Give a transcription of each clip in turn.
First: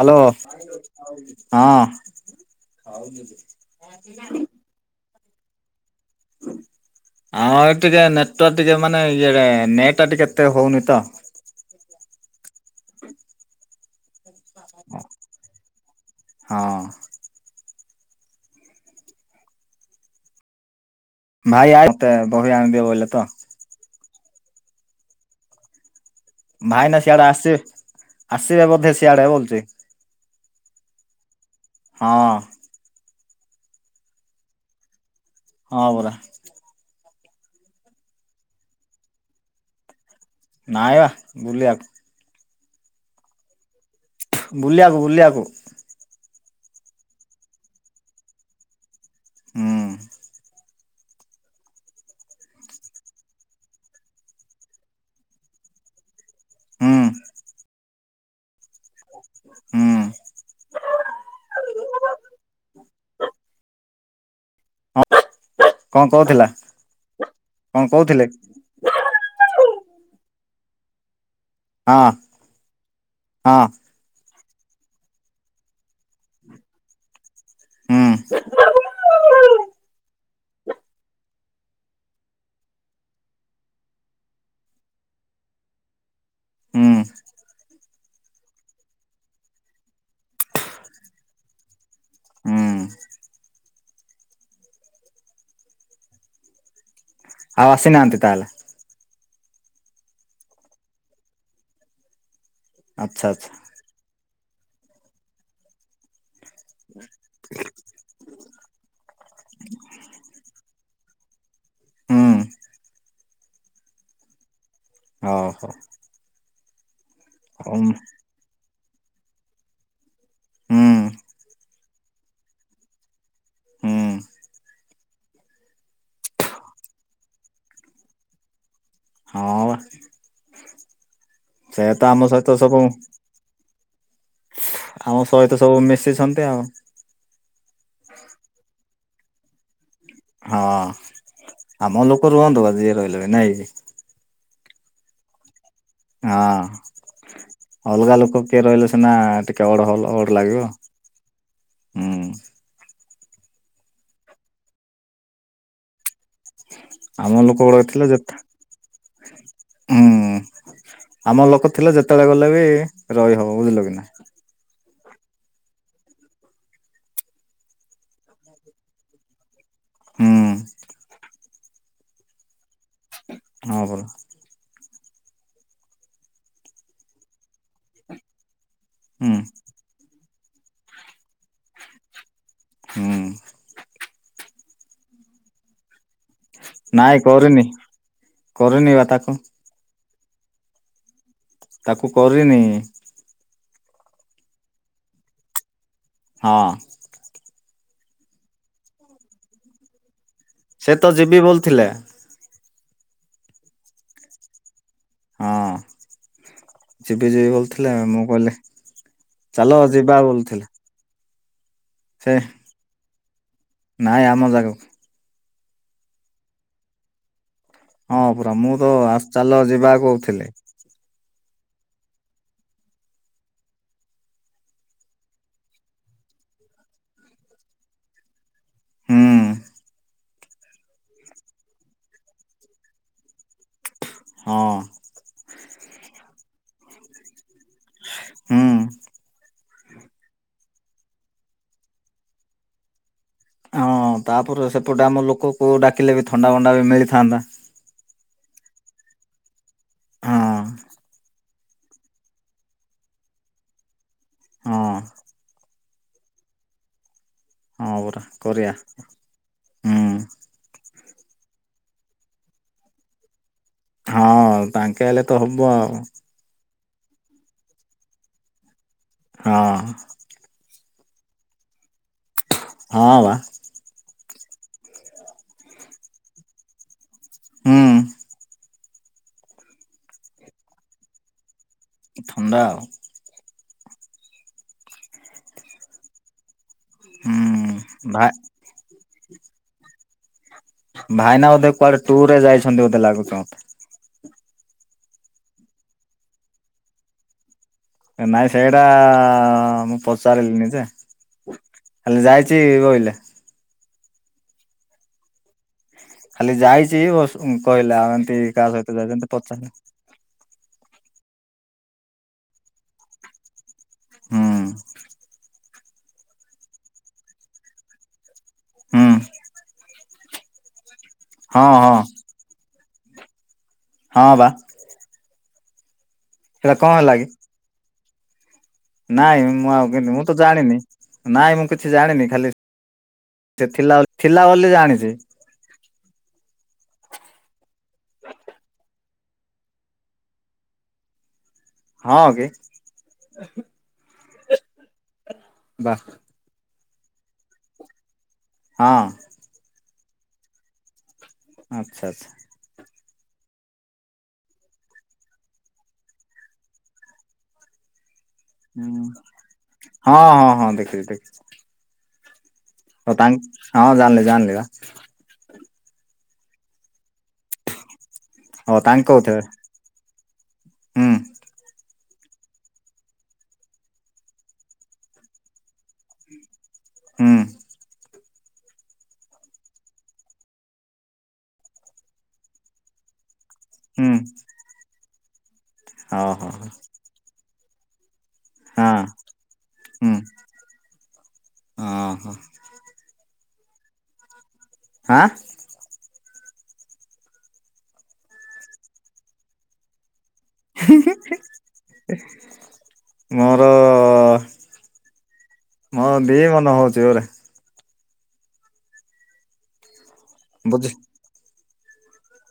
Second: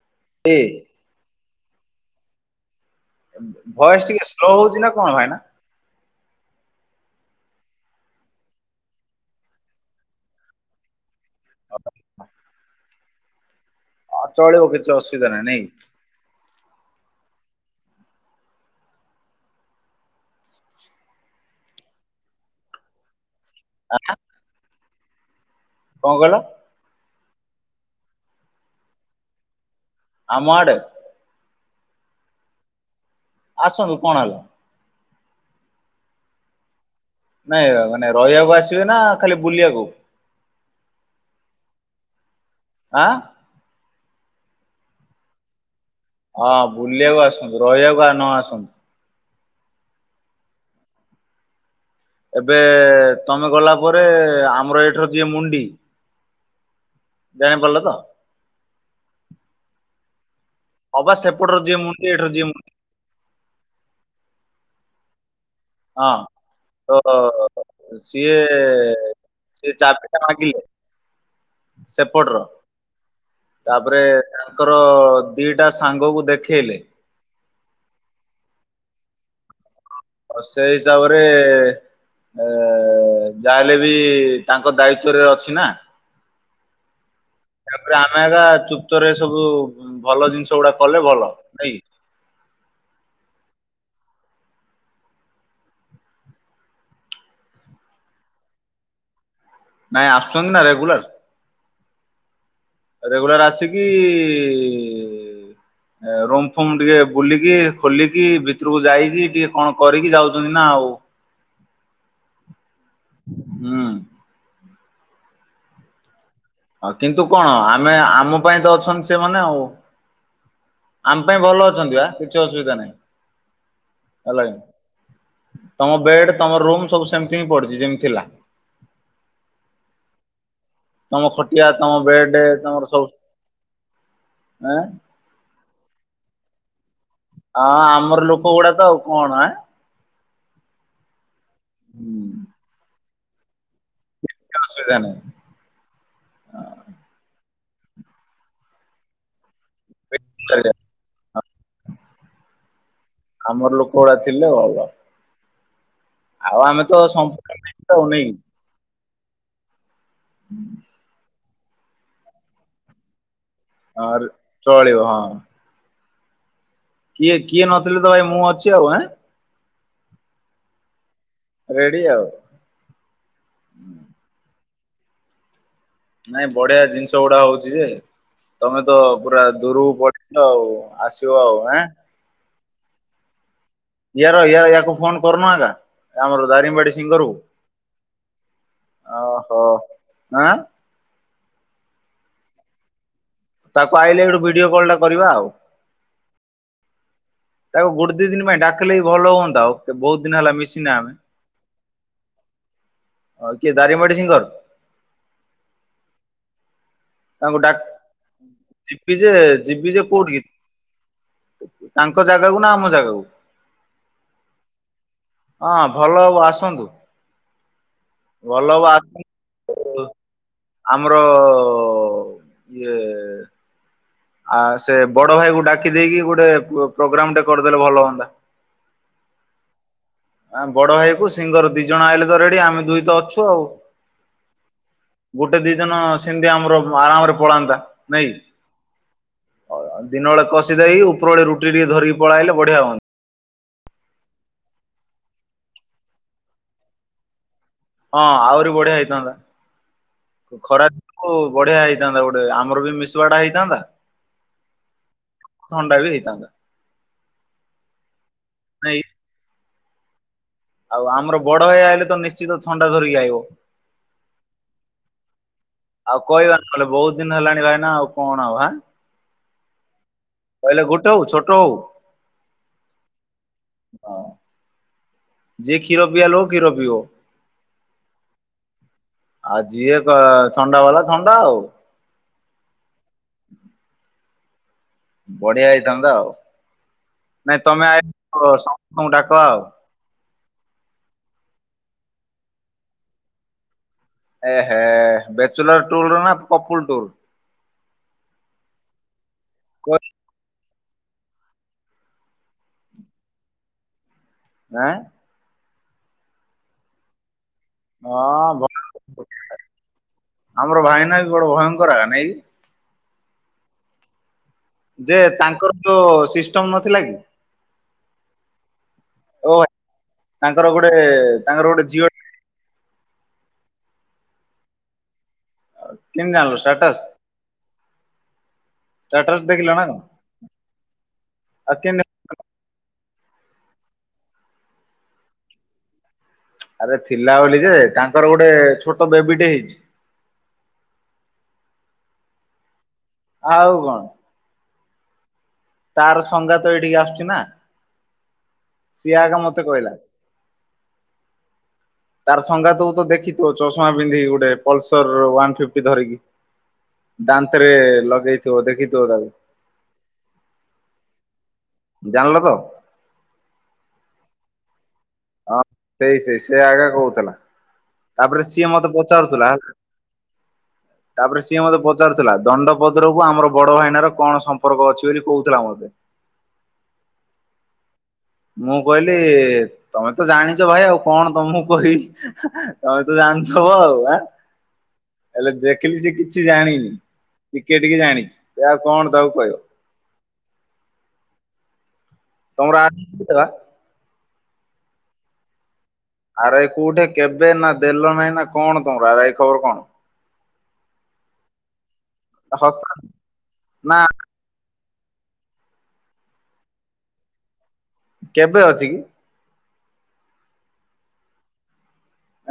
Hello ଏ ହଁ। Voice ଟିକେ ସ୍ଲୋ ହଉଛି ନା କଣ ଭାଇନା? ଆଉ ଏ ଟିକେ ନେଟୱାର୍କ ଟିକେ ମାନେ ଇଏ ନେଟ୍ ଆ ଟିକ କେତେ ହଉନି ତ। ହ ଚଳିବ କିଛି ଅସୁବିଧା ନାହିଁ ନାଇଁକି? ହଁ। [unintelligible] ଆଁ କଣ କହିଲ? ଭାଇନା ସିଆଡ଼େ ଆସିବେ ଆସିବେ ବୋଧେ ସିଆଡ଼େ ବଲଛି? ଆମ ମାଡ଼େ? ହଁ। ଆସନ୍ତୁ କଣ ହେଲା। ହଁ ବରା। ନାଇଁ ମାନେ ରହିବାକୁ ଆସିବେ ନା ଖାଲି ବୁଲିବାକୁ? ନାଇ ବା ବୁଲିବାକୁ। ଆଁ? ବୁଲିବାକୁ ବୁଲିବାକୁ। ହଁ ବୁଲିବାକୁ ଆସନ୍ତୁ ରହିବାକୁ ଆଉ ନ ଆସନ୍ତୁ। ହୁଁ। ଏବେ ତମେ ଗଲା ପରେ ଆମର ଏଇଠୁ ଯିଏ ମୁଣ୍ଡି ହୁଁ ଜାଣିପାରିଲ ତ? ହୁଁ। ହବା ସେପଟର ଯିଏ ମୁଣ୍ଡି ଏଠର ଯି ମୁନି କଣ କହୁଥିଲା ହଁ ଓହୋ କଣ କହୁଥିଲେ ସିଏ ସେ ଚାବି ଟା ମାଗିଲେ ହଁ ସେପଟ ର ହଁ ତାପରେ ତାଙ୍କର ଦିଟା ସାଙ୍ଗକୁ ଦେଖେଇଲେ। ହୁଁ। ସେ ହିସାବରେ ଏ ଯାହାହେଲେ ବି ତାଙ୍କ ଦାୟିତ୍ଵରେ ଅଛି ନା। ହୁଁ। ତାପରେ ଆମେ ଏକା ଚୁପ୍ତରେ ସବୁ ଭଲ ଜିନିଷ ଗୁଡ଼ା କଲେ ଭଲ ନାଇଁ କି? ହୁଁ। ଆଉ ଆସିନାହାନ୍ତି ତାହେଲେ? ନାଇଁ ଆସୁଛନ୍ତି ନା ରେଗୁଲାର୍। ଆଚ୍ଛା ରେଗୁଲାର୍ ଆଚ୍ଛା ଆସିକି ରୁମ୍ ଫୁମ୍ ଟିକେ ବୁଲିକି ଖୋଲିକି ଭିତୁରୁକୁ ଯାଇକି ଟିକେ କଣ କରିକି ଯାଉଚନ୍ତି ନା ଆଉ। ହୁଁ ହୁଁ। ଅହୋ। ଅ କିନ୍ତୁ କଣ ଆମେ ଆମ ପାଇଁ ତ ଅଛନ୍ତି ସେମାନେ ଆଉ। ହୁଁ। ଆମ୍ ପାଇଁ ଭଲ ଅଛନ୍ତି ବା କିଛି ଅସୁବିଧା ନାହିଁ। ହୁଁ ହେଲା [unintelligible] ତମ ବେଡ୍ ତମ ରୁମ୍ ସବୁ ସେମ୍ତି ହିଁ ପଡିଛି ଯେମ୍ ଥିଲା। ହଁ ୱା। ତମ ଖଟିଆ ତମ ବେଡ ସହିତ ସବୁ ତମର ସବୁଁ ଆ ଆମ ସହିତ ସବୁ ମିଶିଛନ୍ତି ଆଉ। ହଁ ଆମର ଲୋକ ଗୁଡା ତ ଆଉ କଣ ଆଁ। ହଁ ଆମ ଲୋକ ରୁହନ୍ତୁ ବା ଯିଏ ରହିଲେ ବି ନାଇଁ କି। କିଛି ଅସୁବିଧା ନାଇଁ। ଅଂ ଅଲଗା ଲୋକ କିଏ ରହିଲେ ସିନା ଟିକେ ଅଡ ଭଲ ଅଡ଼ ଲାଗିବ ନାହିଁ ହୁଁ। ଆମର ଲୋକ ଗୁଡା ଥିଲେ ଭଲ। ଆଉ ଆମେ ତ ଆମ ଲୋକ ସମ୍ପୂର୍ଣ୍ଣ ଗୁଡାକ ଆଉ ଥିଲେ ନେଇ ଯେତେ ହୁଁ ଆମର ଲୋକ ଥିଲେ ଯେତେଳେ ଗଲେ ବି ରହି ହବ ବୁଝିଲ? କି ନା ହଁ ରେ ଚଳିବ ହଁ। କିଏ କିଏ ନଥିଲେ ତ ଭାଇ ମୁଁ ଅଛି ଆଁ। ହୁଁ। ରେଡ଼ି ଆଉ। ହଁ ପରା। ନାଇଁ ବଢିଆ ଜିନିଷ ଗୁଡାକ ହଉଛି ଯେ ତମେ ତ ହୁଁ ପୁରା ଦୂରୁକୁ ପ ଲ ଆଉ ଆସିବ ଆଁ। ହୁଁ। ୟାର ୟା ୟାକୁ ଫୋନ୍ କରୁନୁ ଆକା ଆମର ଦାରିମ୍ବାଡି ନାଇଁ ସିଙ୍ଗରୁ କରିନି କରିନି ବା ଓ ତାକୁ ହୋ ଆଁ ତାକୁ କରିନି। ତାକୁ ଆଇିଲେ ସେଠୁ ଗୋଟେ ଭିଡିଓ କଲ୍ ଟା କରିବା ଆଉ। ହଁ। ତାକୁ ଗୁଟ୍ ଦି ଦିନି ପାଇଁ ଡାକିଲେ ବି ଭଲ ହୁଅନ୍ତା ଓ ସେ ବହୁତ ଦିନ ହେଲା ମିଶ୍ ସେ ତ ଯିବି ବୋଲ୍ ଥିଲେ। ହଉ କିଏ ଦାରିମ୍ବାଡି ସିଙ୍ଗର୍? ହଁ। ସିଏ ବି ଯିବି ତାଙ୍କୁ ବୋଲ୍ ଡା ଥିଲେ ମୁଁ କହିଲି ଯିବି ଯେ ଚାଲ ଯିବି ଯେ ଯିବା କୋଉଠିକି ବୋଲ୍ ଥିଲି। ତାଙ୍କ ଜାଗାକୁ ନା ଆମ ଜାଗାକୁ? ନାଇଁ ଆମ ଜାଗାକୁ। ହଁ ଭଲ ହବ ଆସନ୍ତୁ। ହଁ ପୁରା ଭଲ ମୁଁ ହବ ତ ଆ ଆସ୍ ଚାଲ ଯିବା କହୁଥିଲି। ଆମର ଇଏ ଆ ସେ ବଡ ଭାଇକୁ ଡାକି ଦେଇକି ଗୋଟେ ପ ପ୍ରୋଗ୍ରାମଟେ କର୍ ଦେଲେ ଭଲ ହୁଅନ୍ତା। ହୁଁ। ଆଁ ବଡ ଭାଇକୁ ସିଙ୍ଗର୍ ଦି ଜଣ ଆଇଲେ ତ ରେଡି ଆମେ ଦୁଇ ତ ଅଛୁ ଆଉ। ହଁ। ଗୋଟେ ଦି ଦିନ ସିନ୍ତି ଆମର ଆରାମରେ ପଳାନ୍ତା ନାଇଁକି? ହୁଁ [unintelligible] ଦିନ ବେଳେ କଷି ଦେଇେକି ଉପରବୋଳି ରୁଟି ଟିକେ ଧରିକି ପଳେଇଆଇଲେ ବଢିଆ ହୁଅନ୍ତି। ହଁ ତାପରେ ସେପଟେ ଆମ ଲୋକକୁ ଡାକିଲେ ବି ଥଣ୍ଡାଭଣ୍ଡା ବି ମିଳିଥାନ୍ତା। ହଁ ଆହୁରି ବଢିଆ ହଁ। ହେଇଥାନ୍ତା ଖରା କୁ ବଢିଆ ହେଇଥାନ୍ତା ଗୋଟେ ଆମର ବି ମିଶୁଆଟା ହେଇଥାନ୍ତା ହଁ ଥଣ୍ଡା ବି ହେଇଥାନ୍ତା। କରିଆ ନାଇଁ ହୁଁ। ଆଉ ଆମର ବଡ ଭାଇ ହେଇଲେତ ନିଶ୍ଚିତ ଥଣ୍ଡା ଧରିକି ଆଇବ। ହଁ ତାଙ୍କେ ହେଲେ ତ ହବ ଆଉ। ଆଉ କହିବା ନ କହିଲେ ବହୁତୁ ଦିନ ହେଲାଣି ଭାଇନା ଆଉ କଣ ଆଉଁ ଆଁ। ହଁ। କହିଲେ ଗୋଟେ ହଉ ଛୋଟ ହଉ। ହଁ ବା। ହଁ ଯେ ଖିର ପିଇବା ଲୋକ ଖିର ପିଇବ। ହୁଁ। ଆଉ ଯିଏ ଥ ଥଣ୍ଡା ବାଲା ଥଣ୍ଡା ଆଉ। ଥଣ୍ଡା ଆଉ। ବଢିଆ ହେଇଥାନ୍ତା ଆଉ ନାଇଁ ହୁଁ ତମେ ଆ ଭାଇ ସମସ୍ତଙ୍କୁ ଡାକ ଆଉ। ଭାଇନା ବୋଧେ କୁଆଡେ ଟୁର ରେ ଯାଇଛନ୍ତି ବୋଧେ ଲାଗୁଚି ମତେ। ଏ ଏ ବ୍ୟାଚୁଲୁର ଟୁର ନା ଫକୁଲୁ ଟୁୁରୁ। ନାଇଁ ସେଇଟା ହଁ ମୁଁ ପଚାରିଣିଯେ ଖାଲି ଯାଇଛି କହିଲେ। ଆଁ। ଖାଲି ଯାଇଛି କହିଲା ଆଉ ଏମିତି କାହା ସହିତ ଯାଇଛି ଏମିତି ପଚାରିନି। ଆମର ଭାଇନା ବି ବଡ ଭୟଙ୍କର ନାଇ? ହୁଁ। ଯେ ତାଙ୍କର ଯୋଉ ସିଷ୍ଟମ ନଥିଲା ହୁଁ ଓ ତାଙ୍କର ଗୋଡେ ହଁ ହଁ। ହଁ ବା। କେନ୍ତେ ଜାଣଲ ସେଇଟା କଣ ଷ୍ଟାଟସ୍? ହେଲା କି ଷ୍ଟାଟସ୍ ନାଇଁ ଦେଖିଲ ମୁଁ ନା କଣ ଆଉ ମୁଁ ତ ଜାଣିନି ନାଇଁ ମୁଁ ଆଉ କିଛି କେମିତି ଜାଣିନି ଖାଲି ସେ ଥିଲା ଥିଲା ବୋଲି ଜାଣିଚି। ଆରେ ଥିଲା ବୋଲି ଯେ ତାଙ୍କର ଗୋଟେ ଛୋଟ ବେବିଟେ ହେଇଚି। ହଁ କି। ଆଉ କଣ। ହ [unintelligible] ତାର ସଂଙ୍ଗା ତ ଏଇଠିକି ଆସୁଛି ନା। ହଁ ସିଏ ଆଗ ମତେ କହିଲା। ଆଚ୍ଛା ଆଚ୍ଛା। ସଙ୍ଗାତୁକୁ ତ ଦେଖିଥିବ ଚଷମା ପିନ୍ଧିକି ଗୋଟେ ପଲସର ୱାନ ଫିଟି ଧରିକି ଦାନ୍ତରେ ଲଗେଇ ହୁଁ ହଁ ହଁ ହଁ ଦେଖିଚି ଦେଖିଚି। ଜାଣିଲ ତ? ତ ତାଙ୍କ ହଁ ଜାଣିଲି ଜାଣିଲି ବା। ହଁ ସେଇ ସେଇ ସେ ଆଗେ କହୁଥିଲା। ତାପରେ ସିଏ ହଉ ମତେ ତାଙ୍କ କହୁଥିବେ ପଚାରୁଥିଲା ହେଲା। ହ ହୁଁ ତାପରେ ସିଏ ମୋତେ ପଚାରୁଥିଲା ଦଣ୍ଡପଦରକୁ ଆମର ବଡ ଭାଇନର କଣ ସମ୍ପର୍କ ଅଛି ବୋଲି କହୁଥିଲା ମତେ। ହୂ। ମୁଁ କହିଲି ତମେ ତ ଜାଣିଛ ଭାଇ ଆଉ କଣ ତମକୁ କହିବି। ତମେ ତ ଜାଣିଥବ ଆଉ ହୁଁ ଆ ହେଲେ ଦେଖିଲି ସେ ହଉ କିଛି ହଉ ଜାଣିନି। ଟିକେ ଟିକେ ଜାଣିଚି। ଏ ଆଉ ହଁ କଣ ତାକୁ କହିବ। ହୁଁ ହଁ ହୋ। ତମର ଆ ଦେବା ହାଁ ଆର ଆଇ କୋଉଠି କେବେ ନା ଦେଲ ନାହିଁ ନା କଣ ତମର ଆର ଆଇ ଖବର କଣ? ହସ ମୋର ନା ହଁ ଦିଏ ମନ ହଉଛି ଗୁରେ। କେବେ ଅଛି କି? ବୁଝି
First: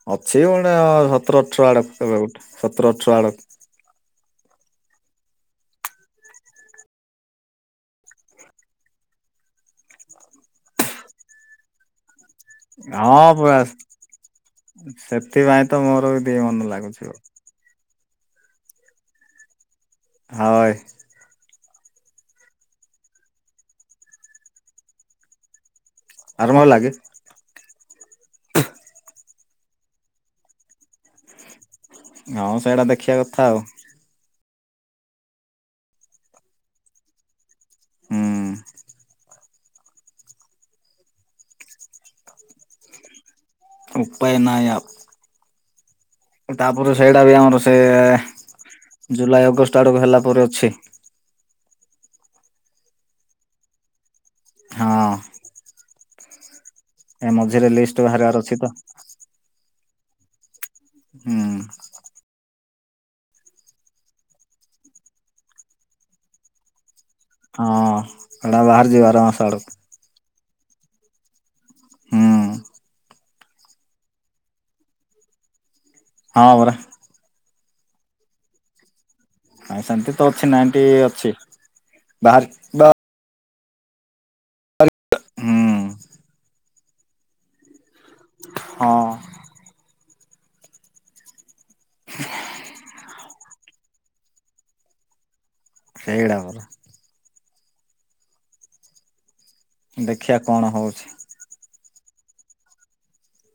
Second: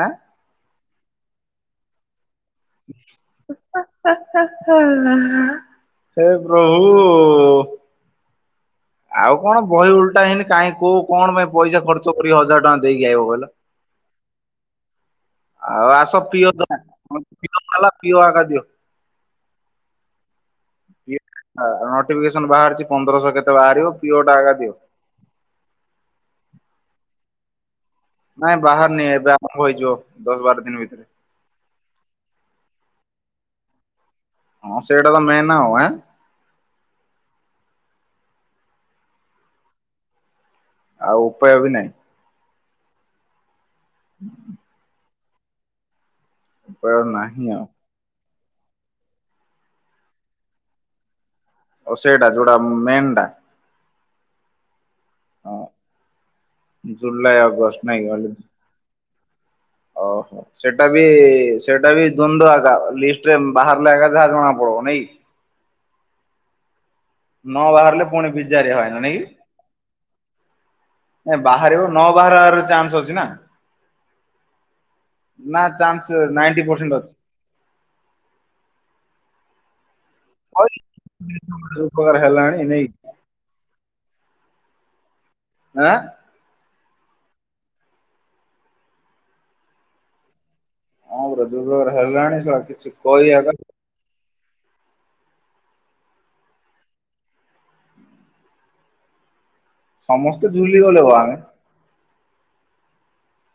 ଆଁ ଅଛି ପଣେ ସତର ଅଠର ଆଡକୁ କେବେ ଗୋଟେ ସତର ଅଠର ଆଡକୁ। ହା ହା ହା ହେ ପ୍ରଭୁ। ଆଉ କଣ ବହି ଉଲଟା ହେଇନି କାଇହିଁ କୋଉ କଣ ପାଇଁ ପଇସା ଖର୍ଚ୍ଚ କରି ହଜାର ହଜାର ଟଙ୍କା ଦେଇକି ଆଇବ ହଁ କହିଲ। ପୁରା ସେଥିପାଇଁ ତ ଆଉ ମୋର ବି ଆସ ଟିକେ ପିଅ ମନ ଲାଗୁଛି ଆଉ। ତମେ। ପିଓ ଖଲା ପିଓ ଆଗ ଦିଅ। ହାଏ। ପିଇଓ ନୋଟିଫିକେସନ ବାହାରିଛି ପନ୍ଦରଶହ କେତେ ବାହାରିବ ପିଓଟା ଆଗ ଦିଅ। ଆରମ୍ଭ ହେଲା କି? ନାଇଁ ବାହାରିନି ଏବେ ଆରମ୍ଭ ହେଇଯିବ ଦଶ ବାର ଦିନ ଭିତରେ। ହଁ ସେଇଟା ଦେଖିବା କଥା ଆଉ। ହଁ ସେଇଟା ତ ମେନ୍ ଆଉ ଆଁ। ହୁଁ। ଆଉ ଉପାୟ ବି ନାହିଁ। ଉପାୟ ନାହିଁ ଆଉ। ଉପାୟ ତାପରେ ସେଇଟା ବି ନାହିଁ ଆମର ଆଉ। ସେ ଜୁଲାଇ ଅଗଷ୍ଟ ଆଡ଼କୁ ହେଲା ପରେ ଅଛି। ଓ ସେଇଟା ଯୋଉଟା ମେନ୍ ଟା? ହଁ। ଏ ଜୁଲାଇ ମଝିରେ ଅଗଷ୍ଟ ନାଇଁ ଲିଷ୍ଟ ବାହାରିବାର ଅଛି ତ। ଓହୋ ସେଇଟା ବି ହୁଁ ସେଇଟା ବି ଦ୍ଵନ୍ଦ ଆକା ଲିଷ୍ଟରେ ବାହାରିଲା ଗା ଯାହା ଜଣା ପଡିବ ନାଇକି? ନ ହଁ ବାହାରିଲେ ପୁଣି ସେଟା ବିଜାରିଆ ବାହାରି ହଇରାଣ ଯିବ ନାଇଁ କି? ଆର ମାସ ଆଡକୁ। ଏ ବାହାରିବ ନ ହୁଁ ବାହାରିବାର ଚାନ୍ସ ଅଛି ନା। ନା ଚାନ୍ସ ହଁ ନାଇଣ୍ଟି ପରା ପରସେଣ୍ଟ ଅଛି। ନାଇଁ ସେମିତି ତ ଅଛି ନାଇଣ୍ଟି ଅଛି ଉପକାର ବାହାରି ହେଲାଣି ନାଇଁ ବ ଆଁ। ହଁ। ହଁ [unintelligible] ହେଲାଣି ସେ କିଛି କହିବା ନାହିଁ। ସେଇଟା ପରା। ଦେଖିବା ସମସ୍ତେ କଣ ଝୁଲି ଗଲେ ହଉଛି ହୋ ଆମେ।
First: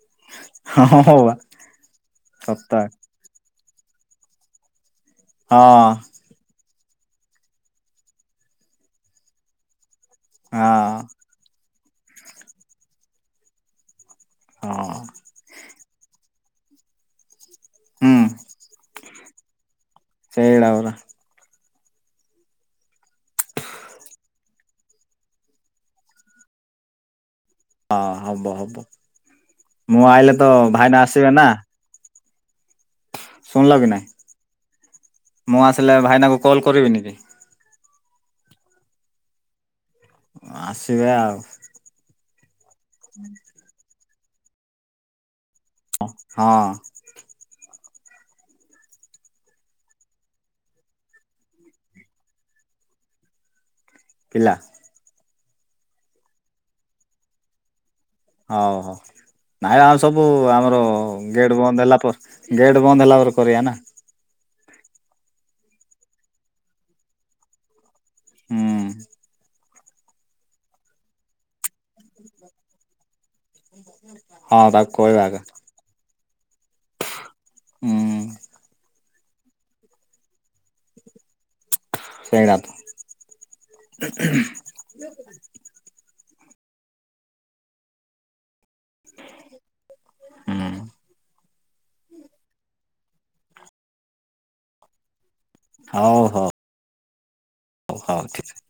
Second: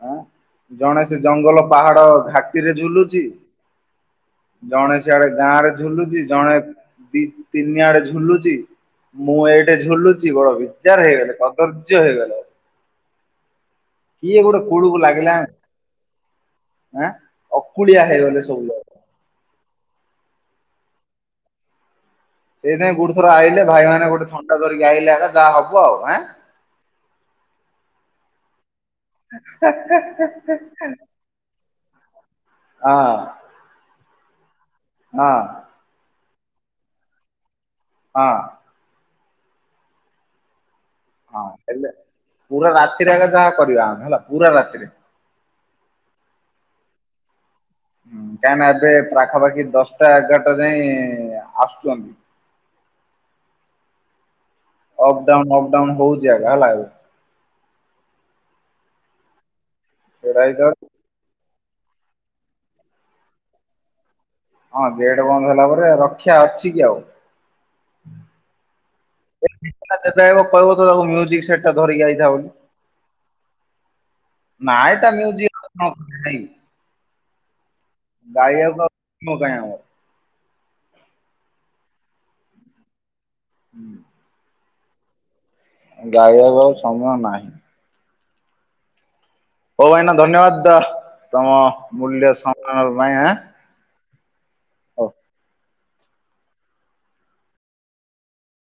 ଆଁ ହଁ ଜଣେ ସେ ହଉ ବା ଜଙ୍ଗଲ ପାହାଡ ଘାଟିରେ ସତ ଝୁଲୁଚି ଜଣେ ସ୍ ସିଆଡେ ଗାଁ ରେ ହଁ ଝୁଲୁଚି ଜଣେ ଦି ତିନିଆଡେ ଝୁଲୁଚି ମୁଁ ଏଇଟେ ଝୁଲୁଚି ବଡ ହଁ ବିଚାର ହେଇଗଲେ ମ। ଧର୍ଯ୍ୟ ହେଇଗଲେ। କିଏ ଗୋଟେ ହଁ କୁଳୁକୁ ଲାଗିଲା ଆଁ ଅକୁଳିଆ ହୁଁ ହେଇଗଲେ ସବୁଯାକ। ସେଡ଼ା ପରା। ସେଇଥିପାଇଁ ଗୋଟ୍ ଥର ଆଇିଲେ ଭାଇ ମାନେ ଗୋଟେ ଥଣ୍ଡା ଧରିକି ଆଇଲେ ଆକା ଯା ହବ ଆଉ ଆଁ। ହଁ ହବ ହବ ମୁଁ ଆଇଲେ ତ ଭାଇନା ଆସିବେ ନା। ହଁ। ଶୁଣିଲ କି ନାଇଁ? ହଁ। ମୁଁ ଆସିଲେ ଭାଇନାଙ୍କୁ କଲ୍ କରିବିିନି କି? ହଁ। ଆସିବେ ଆଉ। ହଁ ହେଲେ ପୁରା ରାତିରେ ଆକା ଯାହା କରିବା ଆମେ ହେଲା ପୁରା ରାତିରେ। ଅଁ ହଁ। ହୁଁ କାଇଁନା ଏବେ ପାଖାପାଖି ଦଶଟା ଏଗାରଟା ଯାଇଁ ଆସୁଚନ୍ତି। ପିଲା। ଅପ୍ଡାଉନ ଅପ୍ଡାଉନ ହଉଚି ଆକା ହେଲା। ହଉ ହଉ ନାଇ ଆଉ ସବୁ ସେଇଟା ଆମର ହିସାବରେ ଗେଟ୍ ବନ୍ଦ୍ ହେଲା ପର୍ ଗେଟ୍ ବନ୍ଦ୍ ହେଲା ପରେ କରିଆ ନା। ହଁ ଗେଟ ବନ୍ଦ ହେଲା ପରେ ରକ୍ଷା ଅଛି କି ଆଉ? ହୁଁ। କୁନା ଯେବେ ଆଇବ କଇବୁ ତ ତାକୁ ମ୍ୟୁଜିକ୍ ସେଟ୍ ଟା ଧରିକି ଆଇଥା [unintelligible] ହଁ ତାକୁ ନାଇ ତା କହିବା ଆଗ ମ୍ୟୁଜିକ୍ [unintelligible] ହୁଁ ଗାଇଆ କ [unintelligible] କାଇଁ ହବ। ସେଡା ତ। ଗାଇଆକୁ ଆଉ ସମୟ ନାହିଁ। [inaudible] ଓ ଭାଇନା ହୁଁ ଧନ୍ୟବାଦ ତମ ମୂଲ୍ୟ ସମୟ ପାଇଁଁ ଆଁ। ହ। ହଉ ହ ଉ ହ ଠିକ୍ [unintelligible]